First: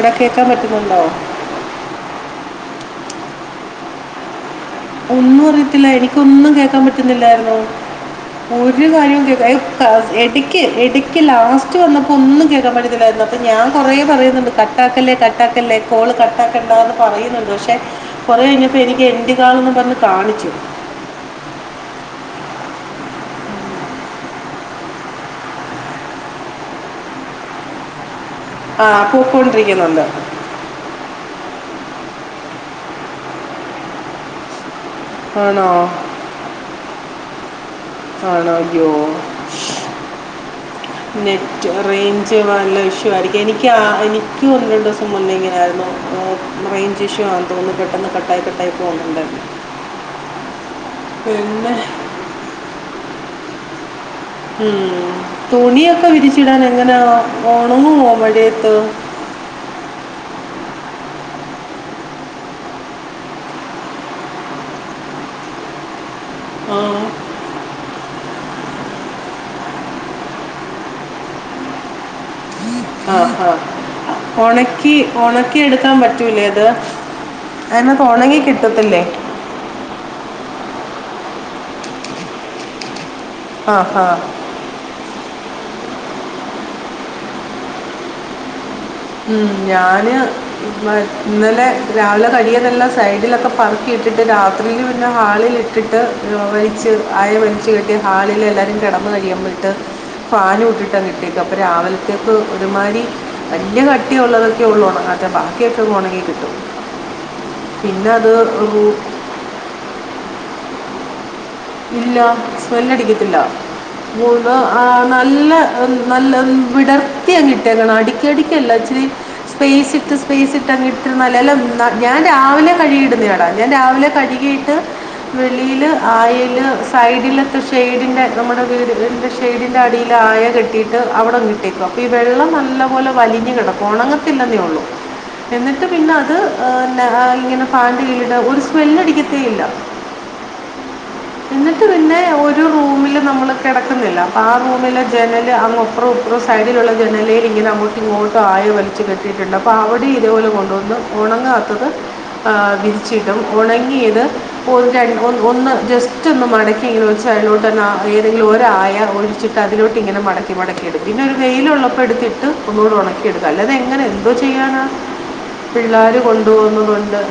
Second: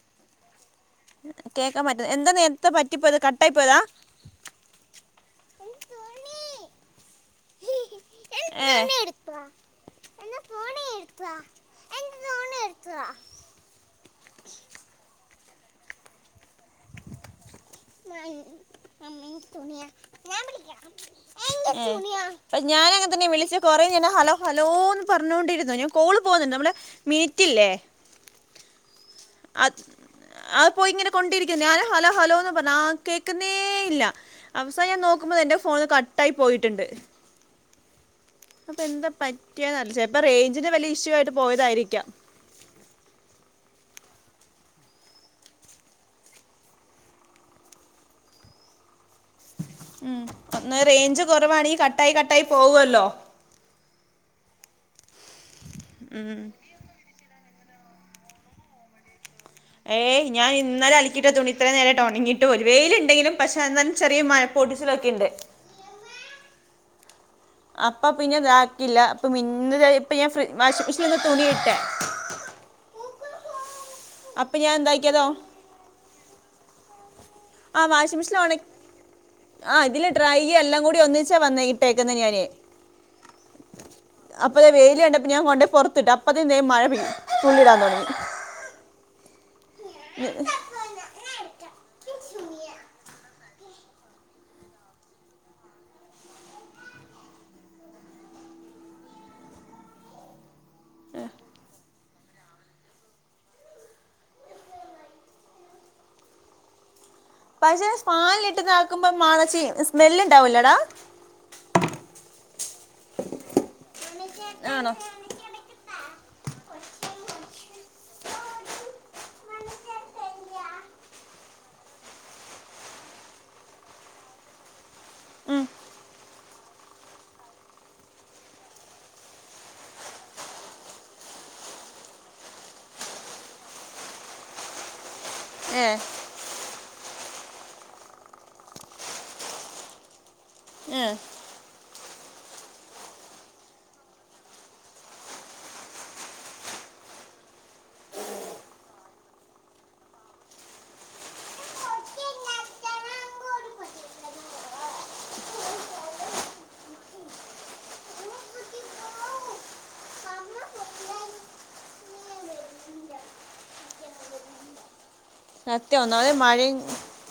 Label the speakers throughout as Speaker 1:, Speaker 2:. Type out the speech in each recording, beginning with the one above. Speaker 1: എടാ കേൾക്കാൻ പറ്റ
Speaker 2: കേക്ക പറ്റ് എന്താ നേരത്തെ പറ്റിപ്പോത് കട്ട ആയി പോയതാ
Speaker 1: ഒന്നും അറിയത്തില്ല എനിക്കൊന്നും കേക്കാൻ പറ്റുന്നില്ലായിരുന്നു
Speaker 2: ഏ. ഏ.
Speaker 1: ഒരു കാര്യവും കേ ഇടക്ക് ഇടക്ക് ലാസ്റ്റ് വന്നപ്പോ ഒന്നും കേക്കാൻ പറ്റുന്നില്ലാരുന്നു അപ്പ ഞാൻ കൊറെേ പറയുന്നുണ്ട് കട്ടാക്കല്ലേ കട്ടാക്കല്ലേ ല്ലേ കോള് കട്ടാക്കണ്ടാ പറയുന്നുണ്ട് പക്ഷെ കുറെ കഴിഞ്ഞപ്പോ എനിക്ക്
Speaker 2: [inaudible] ഉം
Speaker 1: കാളെന്ന് പറഞ്ഞ് കാണിച്ചു
Speaker 2: ഞാൻ അങ്ങന തന്നെ വിളിച്ച കൊറേ നേരം ഹലോ ഹലോ എന്ന് പറഞ്ഞോണ്ടിരുന്നു ഞാൻ കോള് പോകുന്നുണ്ട് നമ്മുടെ മീറ്റില്ലേ
Speaker 1: ആ
Speaker 2: അത്
Speaker 1: പോയിക്കൊണ്ടിരിക്കുന്നുണ്ട്
Speaker 2: അത് പോയി ഇങ്ങനെ കൊണ്ടിരിക്ക ഞാൻ ഹലോ ഹലോന്ന് പറഞ്ഞ കേൾക്കുന്നേ ഇല്ല ന്നാ ഞാൻ നോക്കുമ്പോൾ എന്റെ
Speaker 1: ആണോ
Speaker 2: ഫോണ് കട്ടായി പോയിട്ടുണ്ട്
Speaker 1: ആണോ
Speaker 2: അപ്പൊ
Speaker 1: അയ്യോ
Speaker 2: എന്താ പറ്റിയെന്നറിയില്ല ചിലപ്പോ റേഞ്ചിന്റെ വലിയ ഇഷ്യൂ ആയിട്ട്
Speaker 1: നെറ്റ്
Speaker 2: പോയതായിരിക്കാം
Speaker 1: റേഞ്ച് വല്ല ഇഷ്യൂ ക്കും എനിക്ക് ആ ൻക്കും ഒന്ന് രണ്ടു ദിവസം മുന്നേ ഇങ്ങനെയിയിരുന്നു റേഞ്ച് ഇഷ്യു ആണെന്ന് തോന്നുന്നു പെട്ടെന്ന് കട്ടായി കട്ടായി പോകുന്നുണ്ടായിരുന്നു
Speaker 2: ഉം ഒന്ന് റേഞ്ച് കുറവാണ്
Speaker 1: പിന്നെ
Speaker 2: ഈ കട്ടായി കട്ടായി പോകുവെല്ലോ
Speaker 1: ഉം തുണിയൊക്കെ
Speaker 2: ഉം
Speaker 1: വിരിച്ചിടാൻ എങ്ങനാ ഓണങ്ങുമോ മഴയത്ത്
Speaker 2: ഏയ് ഞാൻ ഇന്നലെ അലിക്കിട്ട തുണി ഇത്രയും നേരട്ട് ഉണങ്ങിട്ട് പോലു വെയിലുണ്ടെങ്കിലും പക്ഷെ എന്നാൽ ചെറിയ മഴ പൊടിച്ചിലൊകെ ണ്ട്
Speaker 1: ആഹ്
Speaker 2: അപ്പൊ പിന്നെ ഇതാക്കില്ല അപ്പ ഇന്ന് ഇപ്പ ഞാൻ ഫ്രി വാഷിംഗ് മെഷീൻ ഒന്ന് തുണിയിട്ടെ
Speaker 1: ആഹ് ആഹ്
Speaker 2: അപ്പൊ ഞാൻ
Speaker 1: ഉണക്കി
Speaker 2: എന്താക്കിയതോ
Speaker 1: ഉണക്കി എടുക്കാൻ പറ്റൂലേ അത്
Speaker 2: ആ
Speaker 1: അതിനകത്ത്
Speaker 2: വാഷിംഗ്‌ മെഷീൻ
Speaker 1: ഉണങ്ങി
Speaker 2: ഉണ
Speaker 1: കിട്ടത്തില്ലേ
Speaker 2: ആ ഇതില് ഡ്രൈ എല്ലാം കൂടി ഒന്നി ച്ച ഇട്ടേക്കുന്നെ ഞാന്
Speaker 1: ആ ആ
Speaker 2: അപ്പോദേ വെയില് കണ്ടപ്പോ ഞാൻ കൊണ്ടുപോയി പുറ ത്ടപ്പതിൻ ദേ മഴ പെയ് തുള്ളിടാൻ തൊടങ്ങി
Speaker 1: ഉം ഞാന് ഇന്ന് ഇന്നലെ രാവിലെ കഴികിയതെല്ലാം സൈഡിലൊക്കെ പറക്കിയിട്ടിട്ട് രാത്രീല് പിന്നെ ഹാളിൽ ഇട്ടിട്ട് [unintelligible] അ ല് വലിച്ച്കെട്ടി ഹാളിൽ എല്ലാരും കിടന്ന് കഴിയുമ്പോക്ക് ഫാനും ഇട്ട് അങ്ങ് ഇട്ടേക്കും അപ്പൊ രാവിലത്തേക്ക്‌ ഒരുമാരി വലിയ കട്ടിയുള്ളതൊക്കെ ഉള്ളൂ ഉണങ്ങാത്തെ ബാക്കി ഒക്കെ ഉണങ്ങി കിട്ടും
Speaker 2: പക്ഷെ
Speaker 1: പിന്നെ അത്
Speaker 2: ഫാനിലിട്ട്
Speaker 1: റൂ
Speaker 2: ഇതാക്കുമ്പോ മണച്ചി സ്മെല്ല് ഉണ്ടാവൂലടാ
Speaker 1: ഇല്ല സ്മെല്ലടിക്കത്തില്ല മൂന്ന് ആ
Speaker 2: ആണോ
Speaker 1: നല്ല നല്ല വിടർത്തിയങ്ങ് ഇട്ടേക്കണം അടിക്കടിക്കല്ല ഇച്ചിരി സ്പേസ് ഇട്ട് സ്പേസ് ഇട്ടങ് ഇട്ടിരുന്നാല് എല്ലാ ഞാൻ രാവിലെ കഴുകിയിടുന്നടാ ഞാൻ രാവിലെ കഴുകിട്ട്
Speaker 2: ഉം.
Speaker 1: വെളീല് അയ ല് സൈഡിലത്തെ ഷൈഡിൻ്റെ നമ്മുടെ വീടിന്റെ ഷെയ്ഡിന്റെ അടീൽ അയ കെട്ടിയിട്ട് അവിടെ കിട്ടി അപ്പൊ വെള്ളം നല്ല പോലെ വലിഞ്ഞ് കിടക്കും ഉണങ്ങത്തില്ലെന്നേ ഉള്ളൂ
Speaker 2: ഏ
Speaker 1: എന്നിട്ട് പിന്നെ അത് ഏഹ് ഇങ്ങനെ പാൻ്റീട് ഒരു സ്മെല് അടിക്കത്തേ ഇല്ല
Speaker 2: ഉം
Speaker 1: എന്നിട്ട് പിന്നെ ഒരുറൂ മിൽ നമ്മൾ കിടക്കുന്നില്ല അപ്പോൾ ആ റൂമിലെ ജനല് അങ്ങ് അപ്പറോ ഇപ്പറോ സൈഡിലുള്ള ജനലേൽ ഇങ്ങനേ ഇങ്ങോട്ടും ആയ വലിച്ചു കെട്ടിയിട്ട് അപ്പൊ അവിടെ ഇതുപോലെ കൊണ്ട് വന്ന് ഉണങ്ങാത്തത് ആ വിരിച്ചിട്ടും ഉണങ്ങിയത് ഒരു രണ്ട് ഒ ഒന്ന് ജസ്റ്റ് ഒന്ന് മടക്കിഇങ്ങനെ ഒരു സൈഡ്ലോട്ട് ഏതെങ്കിലും ഒരായ ഒഴിച്ചിട്ട് അതിലോട്ട് ഇങ്ങനെ മടക്കി മട ക്കിടും പിന്നെ ഒരു വെയില് ഉള്ളപ്പം എടുത്തിട്ട് ഒന്നൂടെ ഉണക്കിഎടുക്കും അല്ലാതെ എങ്ങനെ എന്തോ ചെയ്യാനാ
Speaker 2: സത്യം
Speaker 1: പിള്ളേര്
Speaker 2: ഒന്നാമത്
Speaker 1: കൊണ്ട്
Speaker 2: മഴയും
Speaker 1: പോകുന്ന വല്ലോം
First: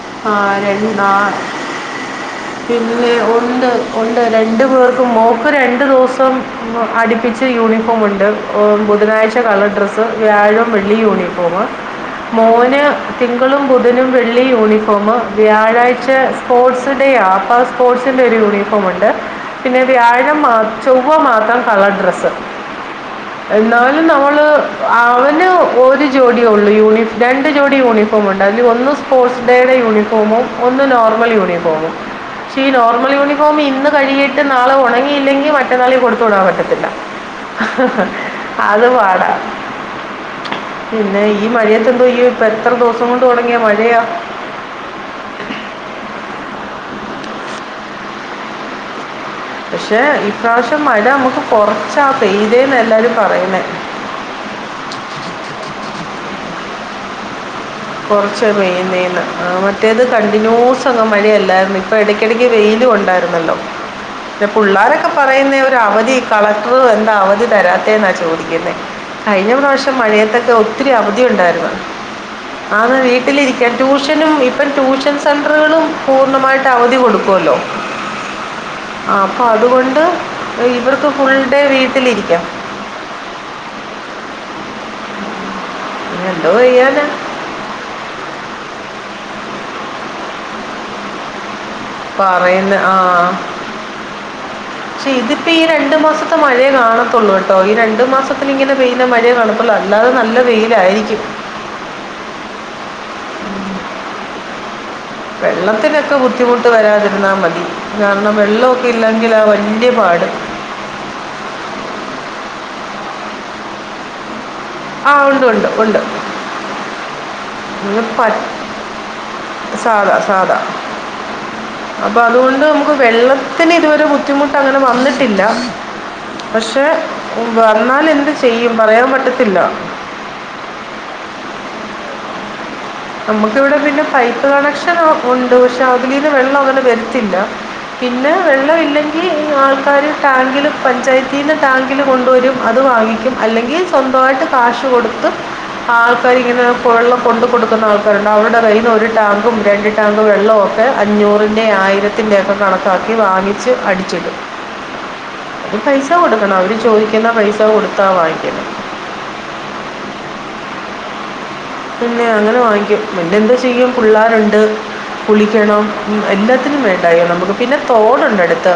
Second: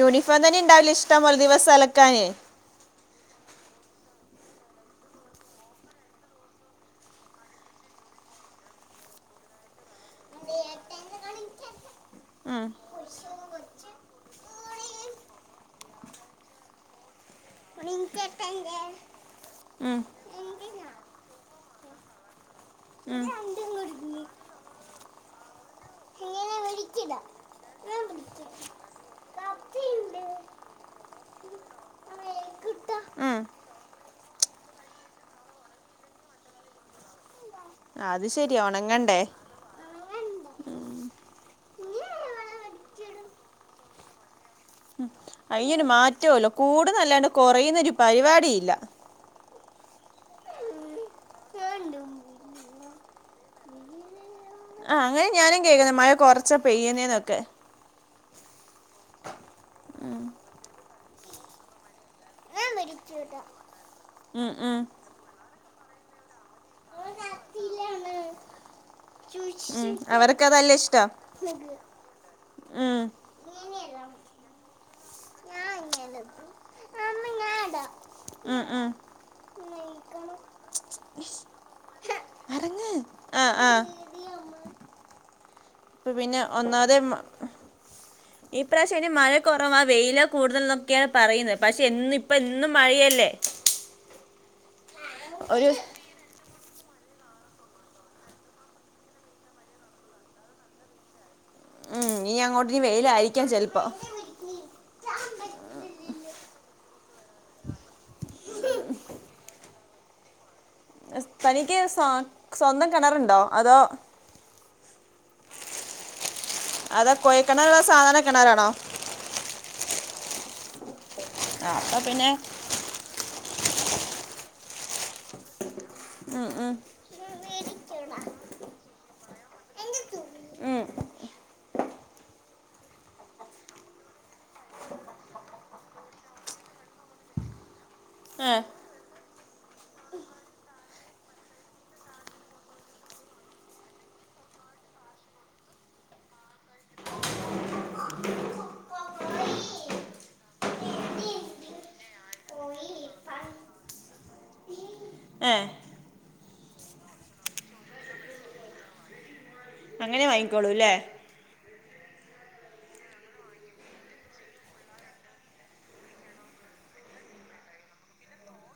Speaker 2: യൂണിഫോം തന്നെ ഇണ്ടാവില്ല ഇഷ്ട്ടം പോലെ ദിവസം അലക്കാന്
Speaker 1: പിന്നെ ഒണ്ട് ഉണ്ട് രണ്ട് പേർക്കും മോക്ക് രണ്ട് ദിവസം അടുപ്പിച്ച് യൂ ണിഫോമ് ഉണ്ട് ബുധനാഴ്ച കളർ ഡ്രസ്സ് വ്യാഴം വെള്ളി യൂണിഫോം
Speaker 2: ഉം,
Speaker 1: മോന് തിങ്കളും ബുധനും വെള്ളി യൂണിഫോം വ്യാഴാഴ്ച സ്പോർട്സ് ഡേ ആ സ്പോർട്സിൻ്റെ ഒരു യൂണിഫോം ഉണ്ട് പിന്നെ
Speaker 2: ഉം,
Speaker 1: വ്യാഴം ചൊവ്വ മാത്രം കളർ ഡ്രസ്സ്
Speaker 2: [inaudible]
Speaker 1: എന്നാലും നമ്മള് അവന് ഒരു ജോഡിയു ള്ളൂ യൂണിഫ രണ്ട് ജോഡി യൂണി യൂണിഫോമുണ്ട് അതിൽ ഒന്ന് സ്പോർട്സ് ഡേയുടെ യൂണിഫോമും ഒന്ന് നോർമൽ യൂണിഫോമും പക്ഷേ ഈ നോർമൽ
Speaker 2: ഉം.
Speaker 1: യൂണിഫോം ഇന്ന് കഴിയിട്ട് നാളെ ഉണങ്ങിയില്ലെങ്കിൽ മറ്റന്നാളും കൊടുത്ത് വി ടാൻ പറ്റത്തില്ല
Speaker 2: അത് ശരി
Speaker 1: അത്
Speaker 2: ഉണങ്ങണ്ടേ
Speaker 1: പാടാ പിന്നെ ഈ മഴയത്തെ എന്തോ ചെയ്യും ഇപ്പൊ എത്ര ദിവസം കൊണ്ട് തുടങ്ങിയ മഴയാ
Speaker 2: ഉം കുറയുന്നൊരു പരിപാടിയില്ല
Speaker 1: പക്ഷെ ഈപ്രാവശ്യം മഴ നമുക്ക് കൊറച്ചാ പെയ്തേന്ന എല്ലാരും പറയുന്നെ
Speaker 2: [inaudible] ക്കെ [inaudible]
Speaker 1: കുറച്ച പെയ്യുന്നെന് മറ്റേത്
Speaker 2: ഉം,
Speaker 1: കണ്ടിന്യൂസ് അങ്ങ് മഴയല്ലായിരുന്ന ഇപ്പ ഇടയ്ക്കിടക്ക് വെയില് ഉണ്ടായിരുന്നല്ലോ പ്പെ
Speaker 2: ഉം, ഉം,
Speaker 1: പിള്ളാരൊക്കെ പറയുന്നേ ഒരു അവധി കളക്ടർ എന്താ അവധി തരാത്തേന്നാ ചോദിക്കുന്നേ കഴിഞ്ഞ
Speaker 2: ഉം.
Speaker 1: പ്രാവശ്യം മഴയത്തൊക്കെ
Speaker 2: അവർക്കതല്ല
Speaker 1: ഒത്തിരി
Speaker 2: ഇഷ്ടം
Speaker 1: അവധി ഉണ്ടായിരുന്നു ആന്ന്
Speaker 2: ഉം.
Speaker 1: വീട്ടിലിരിക്ക ട്യൂഷനും ഇപ്പം ട്യൂഷൻ സെൻററുകളും പൂർണ്ണമായിട്ട് അവധി കൊടുക്കുവല്ലോ
Speaker 2: ഉം ഉം
Speaker 1: അപ്പൊ അതുകൊണ്ട് ഇവർക്ക് ഫുൾ ഡേ വീട്ടിലിരിക്കാം
Speaker 2: അറങ്ങ് ആ ആ ഇപ്പൊ പിന്നെ
Speaker 1: എന്തോ
Speaker 2: ഒന്നാതെ
Speaker 1: ചെയ്യാനാണ്
Speaker 2: ഈ പ്രാവശ്യം മഴ കുറവാ വെയിലാ കൂടുതൽ എന്നൊക്കെയാ പറയുന്ന പക്ഷെ ഇന്ന് ഇപ്പ എന്നും
Speaker 1: പറയുന്നത്
Speaker 2: മഴയല്ലേ
Speaker 1: ആ പക്ഷെ ഇതിപ്പോ ഈ
Speaker 2: ഒരു
Speaker 1: രണ്ടു മാസം മഴേ കാണത്തുള്ളൂ കേട്ടോ ഈ രണ്ടു മാസത്തിൽ ഇങ്ങനെ പെയ്യുന്ന മഴയെ കാണത്തുള്ളൂ അല്ലാതെ നല്ല വെയിലായിരിക്കും
Speaker 2: ഉം ഇനി അങ്ങോട്ടീ വെയിലയിരിക്കാം ചെലപ്പൊ
Speaker 1: വെള്ളത്തിനൊക്കെ ബുദ്ധിമുട്ട് വരാതിരുന്നാ മതി കാരണം വെള്ളമൊക്കെ ഇല്ലെങ്കിൽ ആ വലിയപാട്
Speaker 2: തനിക്ക് സ് സ്വന്തം കിണറുണ്ടോ അതോ
Speaker 1: ആ ഉണ്ട് ഉണ്ട് ഉണ്ട്
Speaker 2: അത കുയൽ ക്കിണറ
Speaker 1: ഇത്
Speaker 2: സാധാരണ
Speaker 1: പ-
Speaker 2: കിണറാണോ
Speaker 1: സാധാ സാധാ
Speaker 2: ആ
Speaker 1: അപ്പൊ
Speaker 2: പിന്നെ
Speaker 1: അതുകൊണ്ട് നമുക്ക് വെള്ളം ത്തിന് ഇതുവരെ ബുദ്ധിമുട്ട് അങ്ങനെ വന്നിട്ടില്ല
Speaker 2: ഉം ഉം
Speaker 1: പക്ഷെ വന്നാൽ എ ചെയ്യും പറയാൻ പറ്റത്തില്ല
Speaker 2: ഉം
Speaker 1: നമ്മുക്ക് ഇവിടെ പിന്നെ പൈപ്പ് കണക്ഷൻ ഉണ്ട് പക്ഷെ അതിലീന്ന് വെള്ളം അങ്ങനെ വരത്തില്ല പിന്നെ
Speaker 2: ഏ
Speaker 1: വെള്ളമല്ലെങ്കിൽ ആൾക്കാാര് ടാങ്കില് പഞ്ചായത്തിൽന്ന് ടാങ്കില് കൊണ്ടുവരും അത വാങ്ങിക്കും അല്ലെങ്കിൽ സ്വന്തമായിട്ട് കാശ് കൊടുത്തും ആൾക്കാർങ്ങനെ വെള്ളം കൊണ്ട് കൊടുക്കും ആൾക്കാരുണ്ട് അവരുടെ കയ്യിൽ നിന്ന് ഒരു ടാങ്കും രണ്ട് ടാങ്ക് വെള്ളവും ഒക്കെ അഞ്ഞൂറിന്റെ ആയിരത്തിന്റെയ ഒക്കെ കാണും കണക്കാക്കി വാങ്ങിച്ച് അടിച്ചിട്ടും
Speaker 2: ആഹ
Speaker 1: പൈസ കൊടുക്കണം അവര് ചോദിക്കുന്ന പൈസ കൊടുത്താ വായിക്കെ
Speaker 2: അങ്ങനെ വാങ്ങിക്കോളൂല്ലേ
Speaker 1: പിന്നെ അങ്ങനെ വാങ്ങിക്കും പിന്നെ എന്താ ചെയ്യും പിള്ളേരുണ്ട് കുളിക്കണം എല്ലാത്തിനും വേണ്ടായോ നമുക്ക് പിന്നെ തോടുണ്ട് അടുത്ത്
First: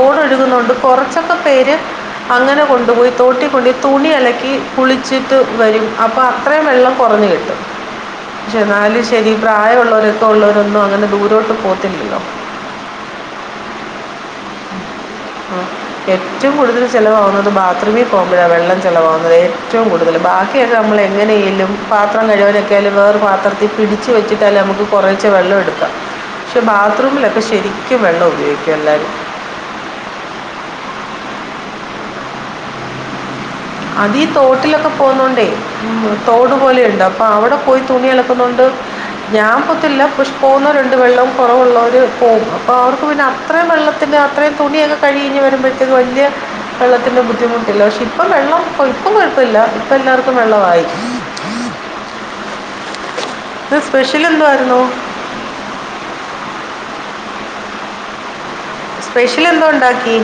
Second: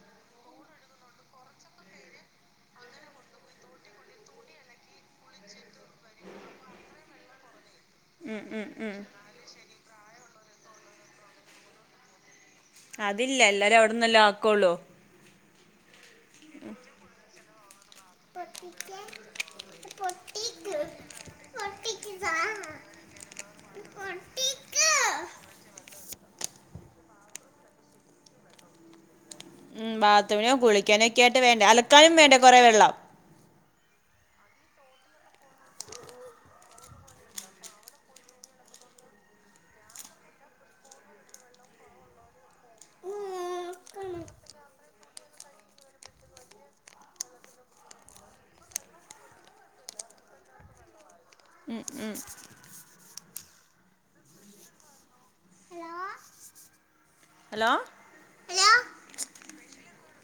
Speaker 1: ഒഴുകുന്നുണ്ട് കുറച്ചൊക്കെ പേര് അങ്ങനെ കൊണ്ടുപോയി തോട്ടിക്കൊണ്ടുയി തുണി ഇലക്കി കുളിച്ചിട്ട് വരും അപ്പം അത്രയും വെള്ളം കുറഞ്ഞു കിട്ടും
Speaker 2: ഉം
Speaker 1: പക്ഷെ
Speaker 2: ഉം ഉം
Speaker 1: എന്നാലും ശരി പ്രായമ ഉുള്ള ഉള്ളരൊക്കെ ഉള്ളവരൊന്നും അങ്ങനെ ദൂരോട്ട് പോത്തില്ലല്ലോ
Speaker 2: അതില്ല എല്ലാരും അവിടന്ന എല്ലാം ആക്കള്ളൂ
Speaker 1: ഉ ഏറ്റവും കൂടുതൽ ചിലലവാകുന്നത് ബാത്റൂമിൽ പോകുമ്പോഴ വെള്ളം ചിലലവാകുന്നത് ഏറ്റവും കൂടുതൽ ബാക്കിയൊക്കെ നമ്മൾ എങ്ങനെയെലും പാത്രം കഴുകലൊക്കെ വേറെ പാത്രത്തിൽ പിടിച്ചച്ച് വെച്ചിട്ടല്ലേ നമു ക്ക് കുറേ വെള്ളഎടുക്കാം പക്ഷെ ബാത്റു മിലൊക്കെ ശരിക്കും വെള്ളം ഉപയോഗിക്കു എല്ലാരും
Speaker 2: ഉ ബാത്റൂമിനോ കുളിക്കാനോ ഒക്കെ ആയിട്ട് വേണ്ടേ അലക്കാനും വേണ്ടേ കുറെേ വെള്ളം
Speaker 1: അതീ തോട്ടിലൊക്കെ പോകുന്നുണ്ടേ ഉ തോട് പോലെയുണ്ട് അപ്പൊ അവിടെ പോയി തുണി അലക്കുന്നുണ്ട് ഞാൻ പൊത്തില്ല പോകുന്നവർ ഇണ്ട് വെള്ളവും കുറവുള്ളവര് പോകും അപ്പൊ അവർക്ക് പിന്നെ അത്രയും വെള്ളത്തി അ അത്രയും തുണിയൊക്കെ കഴിഞ്ഞ് വരുമ്പോഴത്തേക്ക് വലിയ വെള്ളത്തിൻ്റെ ബുദ്ധിമുട്ടില്ല പക്ഷേ ഇപ്പം വെള്ളം കൊഴപ്പം കൊഴപ്പമില്ല ഇപ്പ എല്ലാർക്കും വെള്ളയി
Speaker 2: ഉം ഉം
Speaker 1: ഇത് സ്പെഷ്യൽ എന്തോ ആായിുന്നോ
Speaker 2: ഹലോ
Speaker 1: സ്പെഷ്യൽ എന്തോ ഉണ്ടാക്കി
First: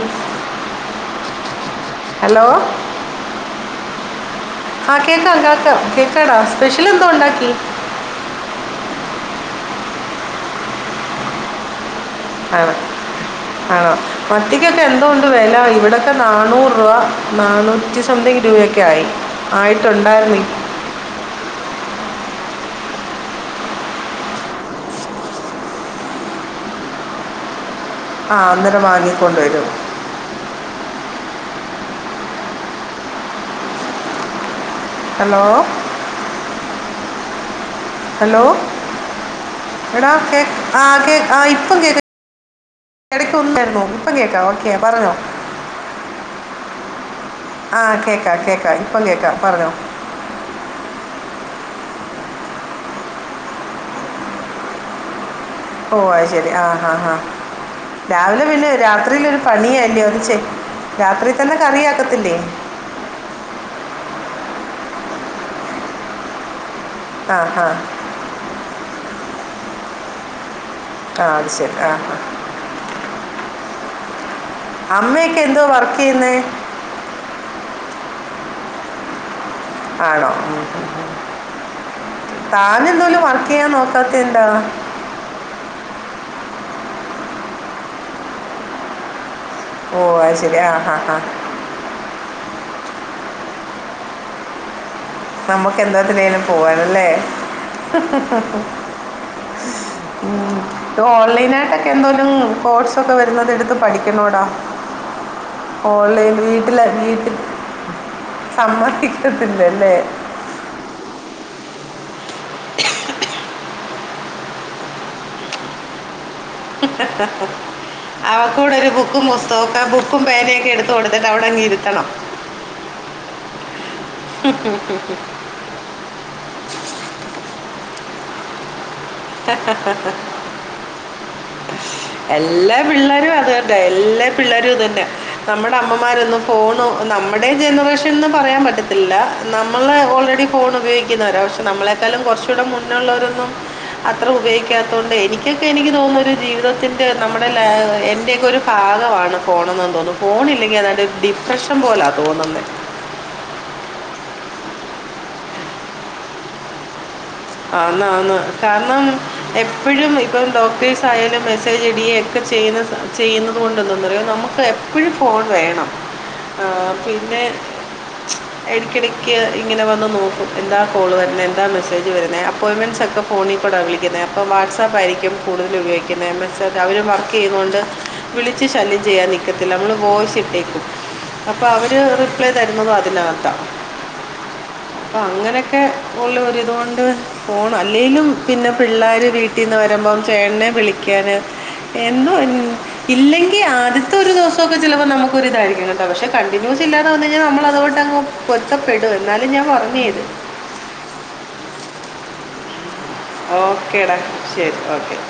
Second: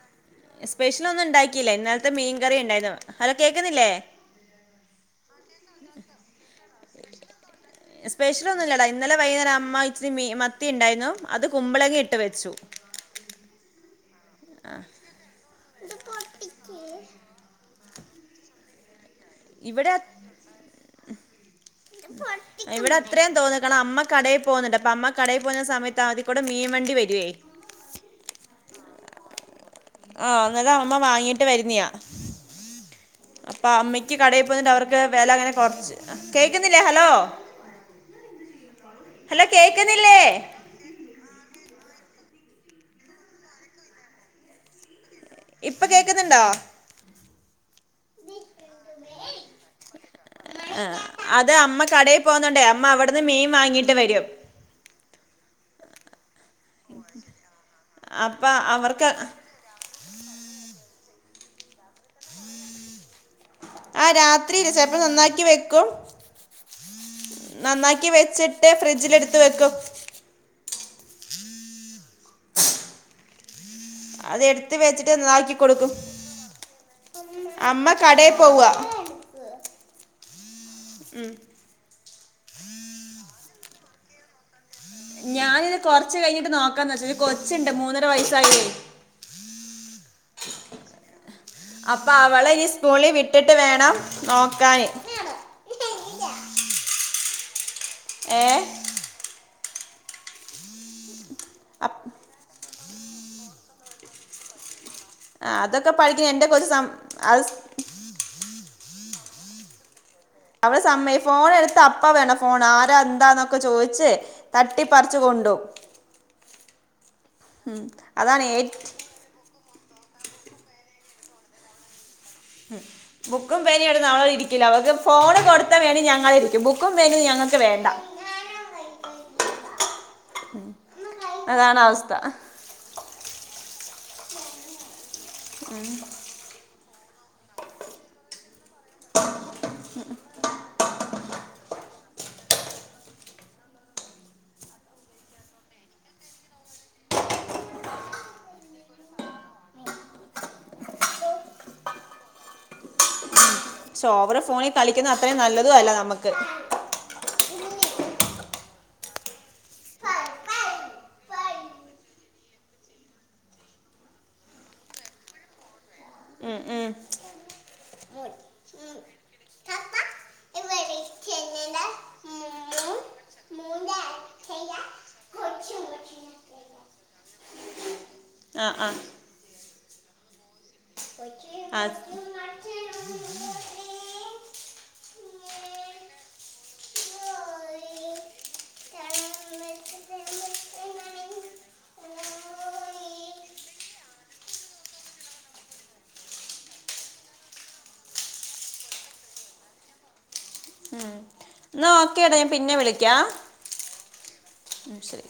Speaker 2: സ്പെഷ്യൽ ഒന്നും ഉണ്ടാക്കിയില്ലേ ഇന്നലത്തെ മീൻ
Speaker 1: ഹലോ
Speaker 2: കറി ഉണ്ടായിരുന്നു ഹലോ കേക്കുന്നില്ലേ
Speaker 1: ആ കേൾക്കാം കേൾക്ക കേൾക്കാടാ സ്പെഷ്യൽ എന്തോ ഉണ്ടാക്കി
Speaker 2: സ്പെഷ്യൽ ഒന്നുമല്ലാടാ ഇന്നലെ വൈകുന്നേരം അമ്മ ഇച്ചിരി മീൻ മത്തി ഉണ്ടായിരുന്നു അത് കുമ്പളങ്ങ ഇട്ടു ഇതു വെച്ചു
Speaker 1: ആണ് ആണോ മത്തിക്കൊക്കെ എന്തൊണ്ട് വില ഇവിടൊക്കെ നാനൂറ് രൂപ നാനൂറ്റി സംതിങ് രൂപയൊക്കെ ആയി
Speaker 2: ഇവിടെ
Speaker 1: ആയിട്ടുണ്ടായിുന്നീ
Speaker 2: ഇവിടെ അത്രയും തോന്ന കണം അമ്മ കടയിൽ പോകുന്നുണ്ട് അപ്പൊ അമ്മ കടയിൽ പോകുന്ന സമയത്ത് അതി കൂടെ മീൻ വണ്ടി വരുവേ
Speaker 1: അന്ദരം [unintelligible] വാങ്ങിക്കൊണ്ടുവരും
Speaker 2: ആഹ അന്നരം അമ്മ വാങ്ങിട്ട് വരുന്നിയാ അപ്പൊ അമ്മയ്ക്ക് കടയിൽ പോന്നിട്ട് അവർ വില
Speaker 1: ഹലോ
Speaker 2: അങ്ങനെ കൊറച്ച് കേൾക്കുന്നില്ലേ ഹലോ
Speaker 1: ഹലോ
Speaker 2: ഹലോ
Speaker 1: എടാ
Speaker 2: കേക്കുന്നില്ലേ
Speaker 1: ആ ആ ഇപ്പൊ കേ ഇടക്ക്ൊന്നായിുന്നോ ഇപ്പ കേൾക്കാ ഓക്കെ പറഞ്ഞോ
Speaker 2: ഇപ്പൊ കേക്കുന്നുണ്ടോ
Speaker 1: ആഹ കേക്കാ കേക്കാ ഇപ്പൊ കേക്കാ പറഞ്ഞോ
Speaker 2: ആ അത് അമ്മ കടയിൽ പോകുന്നുണ്ടേ അമ്മ അവിടുന്ന് മീൻ വാങ്ങിട്ട് വരും
Speaker 1: ഓ ആയി ശെരി ആ ആ ആഹ് രാവിലെ
Speaker 2: അപ്പൊ
Speaker 1: പിന്നെ
Speaker 2: അവർക്ക്
Speaker 1: രാത്രിയിലൊരു പണിയാല്ല്യോ അത്ചെ രാത്രി തന്നെ കറിയൊ
Speaker 2: ആ രാത്രിയില് ചെലപ്പോം നന്നാക്കി വെക്കും
Speaker 1: ആ ഹാ
Speaker 2: നന്നാക്കി വെച്ചിട്ട് ഫ്രിഡ്ജിലെടുത്ത് വെക്കും
Speaker 1: ആഹ് അത്ശെരി ആഹ് ആ
Speaker 2: അത് എടുത്ത്
Speaker 1: അമ്മയൊക്കെ
Speaker 2: വെച്ചിട്ട്താക്കി
Speaker 1: എന്തോ
Speaker 2: കൊടുക്കും
Speaker 1: വർക്ക് ചെയ്യുന്നേ
Speaker 2: അമ്മ കടയി പോവ്വാ
Speaker 1: ആണോ താൻ എന്തോലും വർക്കെയ്യാൻ നോക്കാത്തെയെന്താ
Speaker 2: ഞാനിത് കൊറച്ച് കഴിഞ്ഞിട്ട് നോക്കാന്ന് വെച്ച ഒരു കൊച്ചുണ്ട് മൂന്നര വയസായത്
Speaker 1: ഓ അത്ശെരി ആ ഹാ ഹാ
Speaker 2: അപ്പൊ അവളെ സ്കൂളി വിട്ടിട്ട് വേണം നോക്കാന്
Speaker 1: നമ്മുക്ക് ന്തോതായലും പോവർന്ന ലേ
Speaker 2: ഏ
Speaker 1: ഉം
Speaker 2: അപ്-
Speaker 1: ഓൺലൈനായിട്ടൊക്കെന്തോരം കോഴ്സൊക്കെ വരുന്നുന്നതെടുത്ത് പഠിക്കുന്നോടാ
Speaker 2: ആ, അതൊക്കെ
Speaker 1: ഓൺലൈൻ
Speaker 2: പഠിക്കുന്ന എന്റെ കൊച്ച്
Speaker 1: വീട്ടില്
Speaker 2: സം-
Speaker 1: വീട്ടിൽ
Speaker 2: അത്
Speaker 1: അമ്മ ഇട്ടിട്ടില്ലല്ലേ
Speaker 2: അവള് സമ്മയി ഫോണെടുത്താ അപ്പവേണം ഫോണ് ആരാ എന്നൊക്ക ന്നൊക്കെ ചോയിച്ച് തട്ടിപ്പറിച്ച് കൊ ണ്ടോവും
Speaker 1: ഹ-ഹ-ഹ-ഹ
Speaker 2: ഏ
Speaker 1: അവൾക്ക്ക്കൂടെ ഒരു ബുക്കും പുസ്തകും ആ ബുക്കും പേനയൊക്കെടുത്ത് കൊടുത്തിട്ട് അവിടങ്ങിരുത്തണം
Speaker 2: ബുക്കും പേനയും എടുത്ത് അവളവിടിരിക്കില്ല അവക്ക് ഫോണ് കൊടുത്താ വേണെ ഞങ്ങളിരിക്കും ബുക്കും പേനയും ഞങ്ങ ങ്ങക്ക് വേണ്ട
Speaker 1: ഹ-ഹ-ഹ-ഹ
Speaker 2: അതാണവസ്ഥ
Speaker 1: [unintelligible] ഇന്ന്വന്ന്കണ്ട എല്ലാ പിള്ളേരും ഇതന്നെ നമ്മുടെ അമ്മമാരൊന്നും ഫോണോ നമ്മുടെ ജനറേഷൻന്ന് പറയാൻ പറ്റത്തില്ല നമ്മൾ ഓൾറെഡി ഫോൺ ഉപയോഗി ക്കുന്നവരാ പക്ഷെ നമ്മളെക്കാളും കുറച്ചൂടെ മുന്നുള്ളവരൊന്നും അത്ര ഉപയോഗിക്കാത്തൊണ്ട് എനിക്കൊക്കെ എനിക്ക് തോന്നുന്നൊരു ജീവിതത്തിന്റെ നമ്മുടെ ലൈ എന്റെയൊക്കൊരു ഭാഗ മാണ് ഫോണെന്ന് തോന്നും ഫോണില്ലെങ്കി ഏതാണ്ട് ഡിപ്രഷൻ പോലാ തോന്നുന്നേ
Speaker 2: പക്ഷോഓവറ് ഫോണി കളിക്കുന്നതത്രയും നല്ലതുഅല്ല നമ്മക്ക്
Speaker 1: ആന്ന് ആന്ന് കാരണം എപ്പഴും ഇപ്പം ഡോക്ടേഴ്സായാലും മെസ്സേജ് ഇടിയെക്കെ ചെയ്യും ചെയ്യുന്ന ചെയ്യുന്നത് കൊണ്ടെന്ത്‌ന്നറിയോ നമുക്കെപ്പഴും ഫോൺ വേണം
Speaker 2: ഉം
Speaker 1: ആ
Speaker 2: ഉം
Speaker 1: പിന്നെ എടക്കിടക്ക് ഇങ്ങനെ വന്ന്നോക്കും എന്താ കോള് വര്ണെ എന്താ മെസ്സേജ്
Speaker 2: ഉം
Speaker 1: അപ്പോയ്മെന്റ്സൊക്കെ ഫോണീ കൂടാ വിളിക്കുന്നെ അപ്പോ വാട്സാപ്പായിരിക്കും കൂടുതലുപയോഗിക്കുന്നെ മീൻസ് അവര് വർക്കെയ്യുമ്പൊ കൊണ്ട് വിളിച്ച്
Speaker 2: ആ ആ
Speaker 1: ശല്യംചെയ്യാൻ നിൽക്കും നമ്മള് വോയ്‌സിട്ടേക്കും അപ്പൊ
Speaker 2: ആ
Speaker 1: അവര് റിപ്ലൈ തരുന്നതും അതിനകത്താ അപ്പൊ അങ്ങനെയൊക്കെ ഉള്ള ഒരിതുകൊണ്ട് പോണം അല്ലെലും പിന്നെ പിള്ളേര് വീട്ടിന്ന് വരുമ്പം ചേട്ടനെ വിളിക്കാന് എന്തോ ഇല്ലെങ്കിൽ ആദ്യത്തെ ഒരു ദിവസൊക്കെ ചിലപ്പോ നമുക്കൊരിതായിരിക്കും കേട്ടോ പക്ഷെ കണ്ടിന്യൂ സില്ലാതെവന്നുകഴിഞ്ഞാ നമ്മളതുആയിട്ടങ്ങ് പൊരുത്തപ്പെടും എന്നാലും ഞാൻ ഉറങ്ങിയയത്
Speaker 2: ഉം എന്നാ ഒക്കെ ടാ ഞാൻ പിന്നെ വിളിക്കാം
Speaker 1: ഓക്കേടാ ശെരി
Speaker 2: ഉം
Speaker 1: ഓക്കെ
Speaker 2: ശരി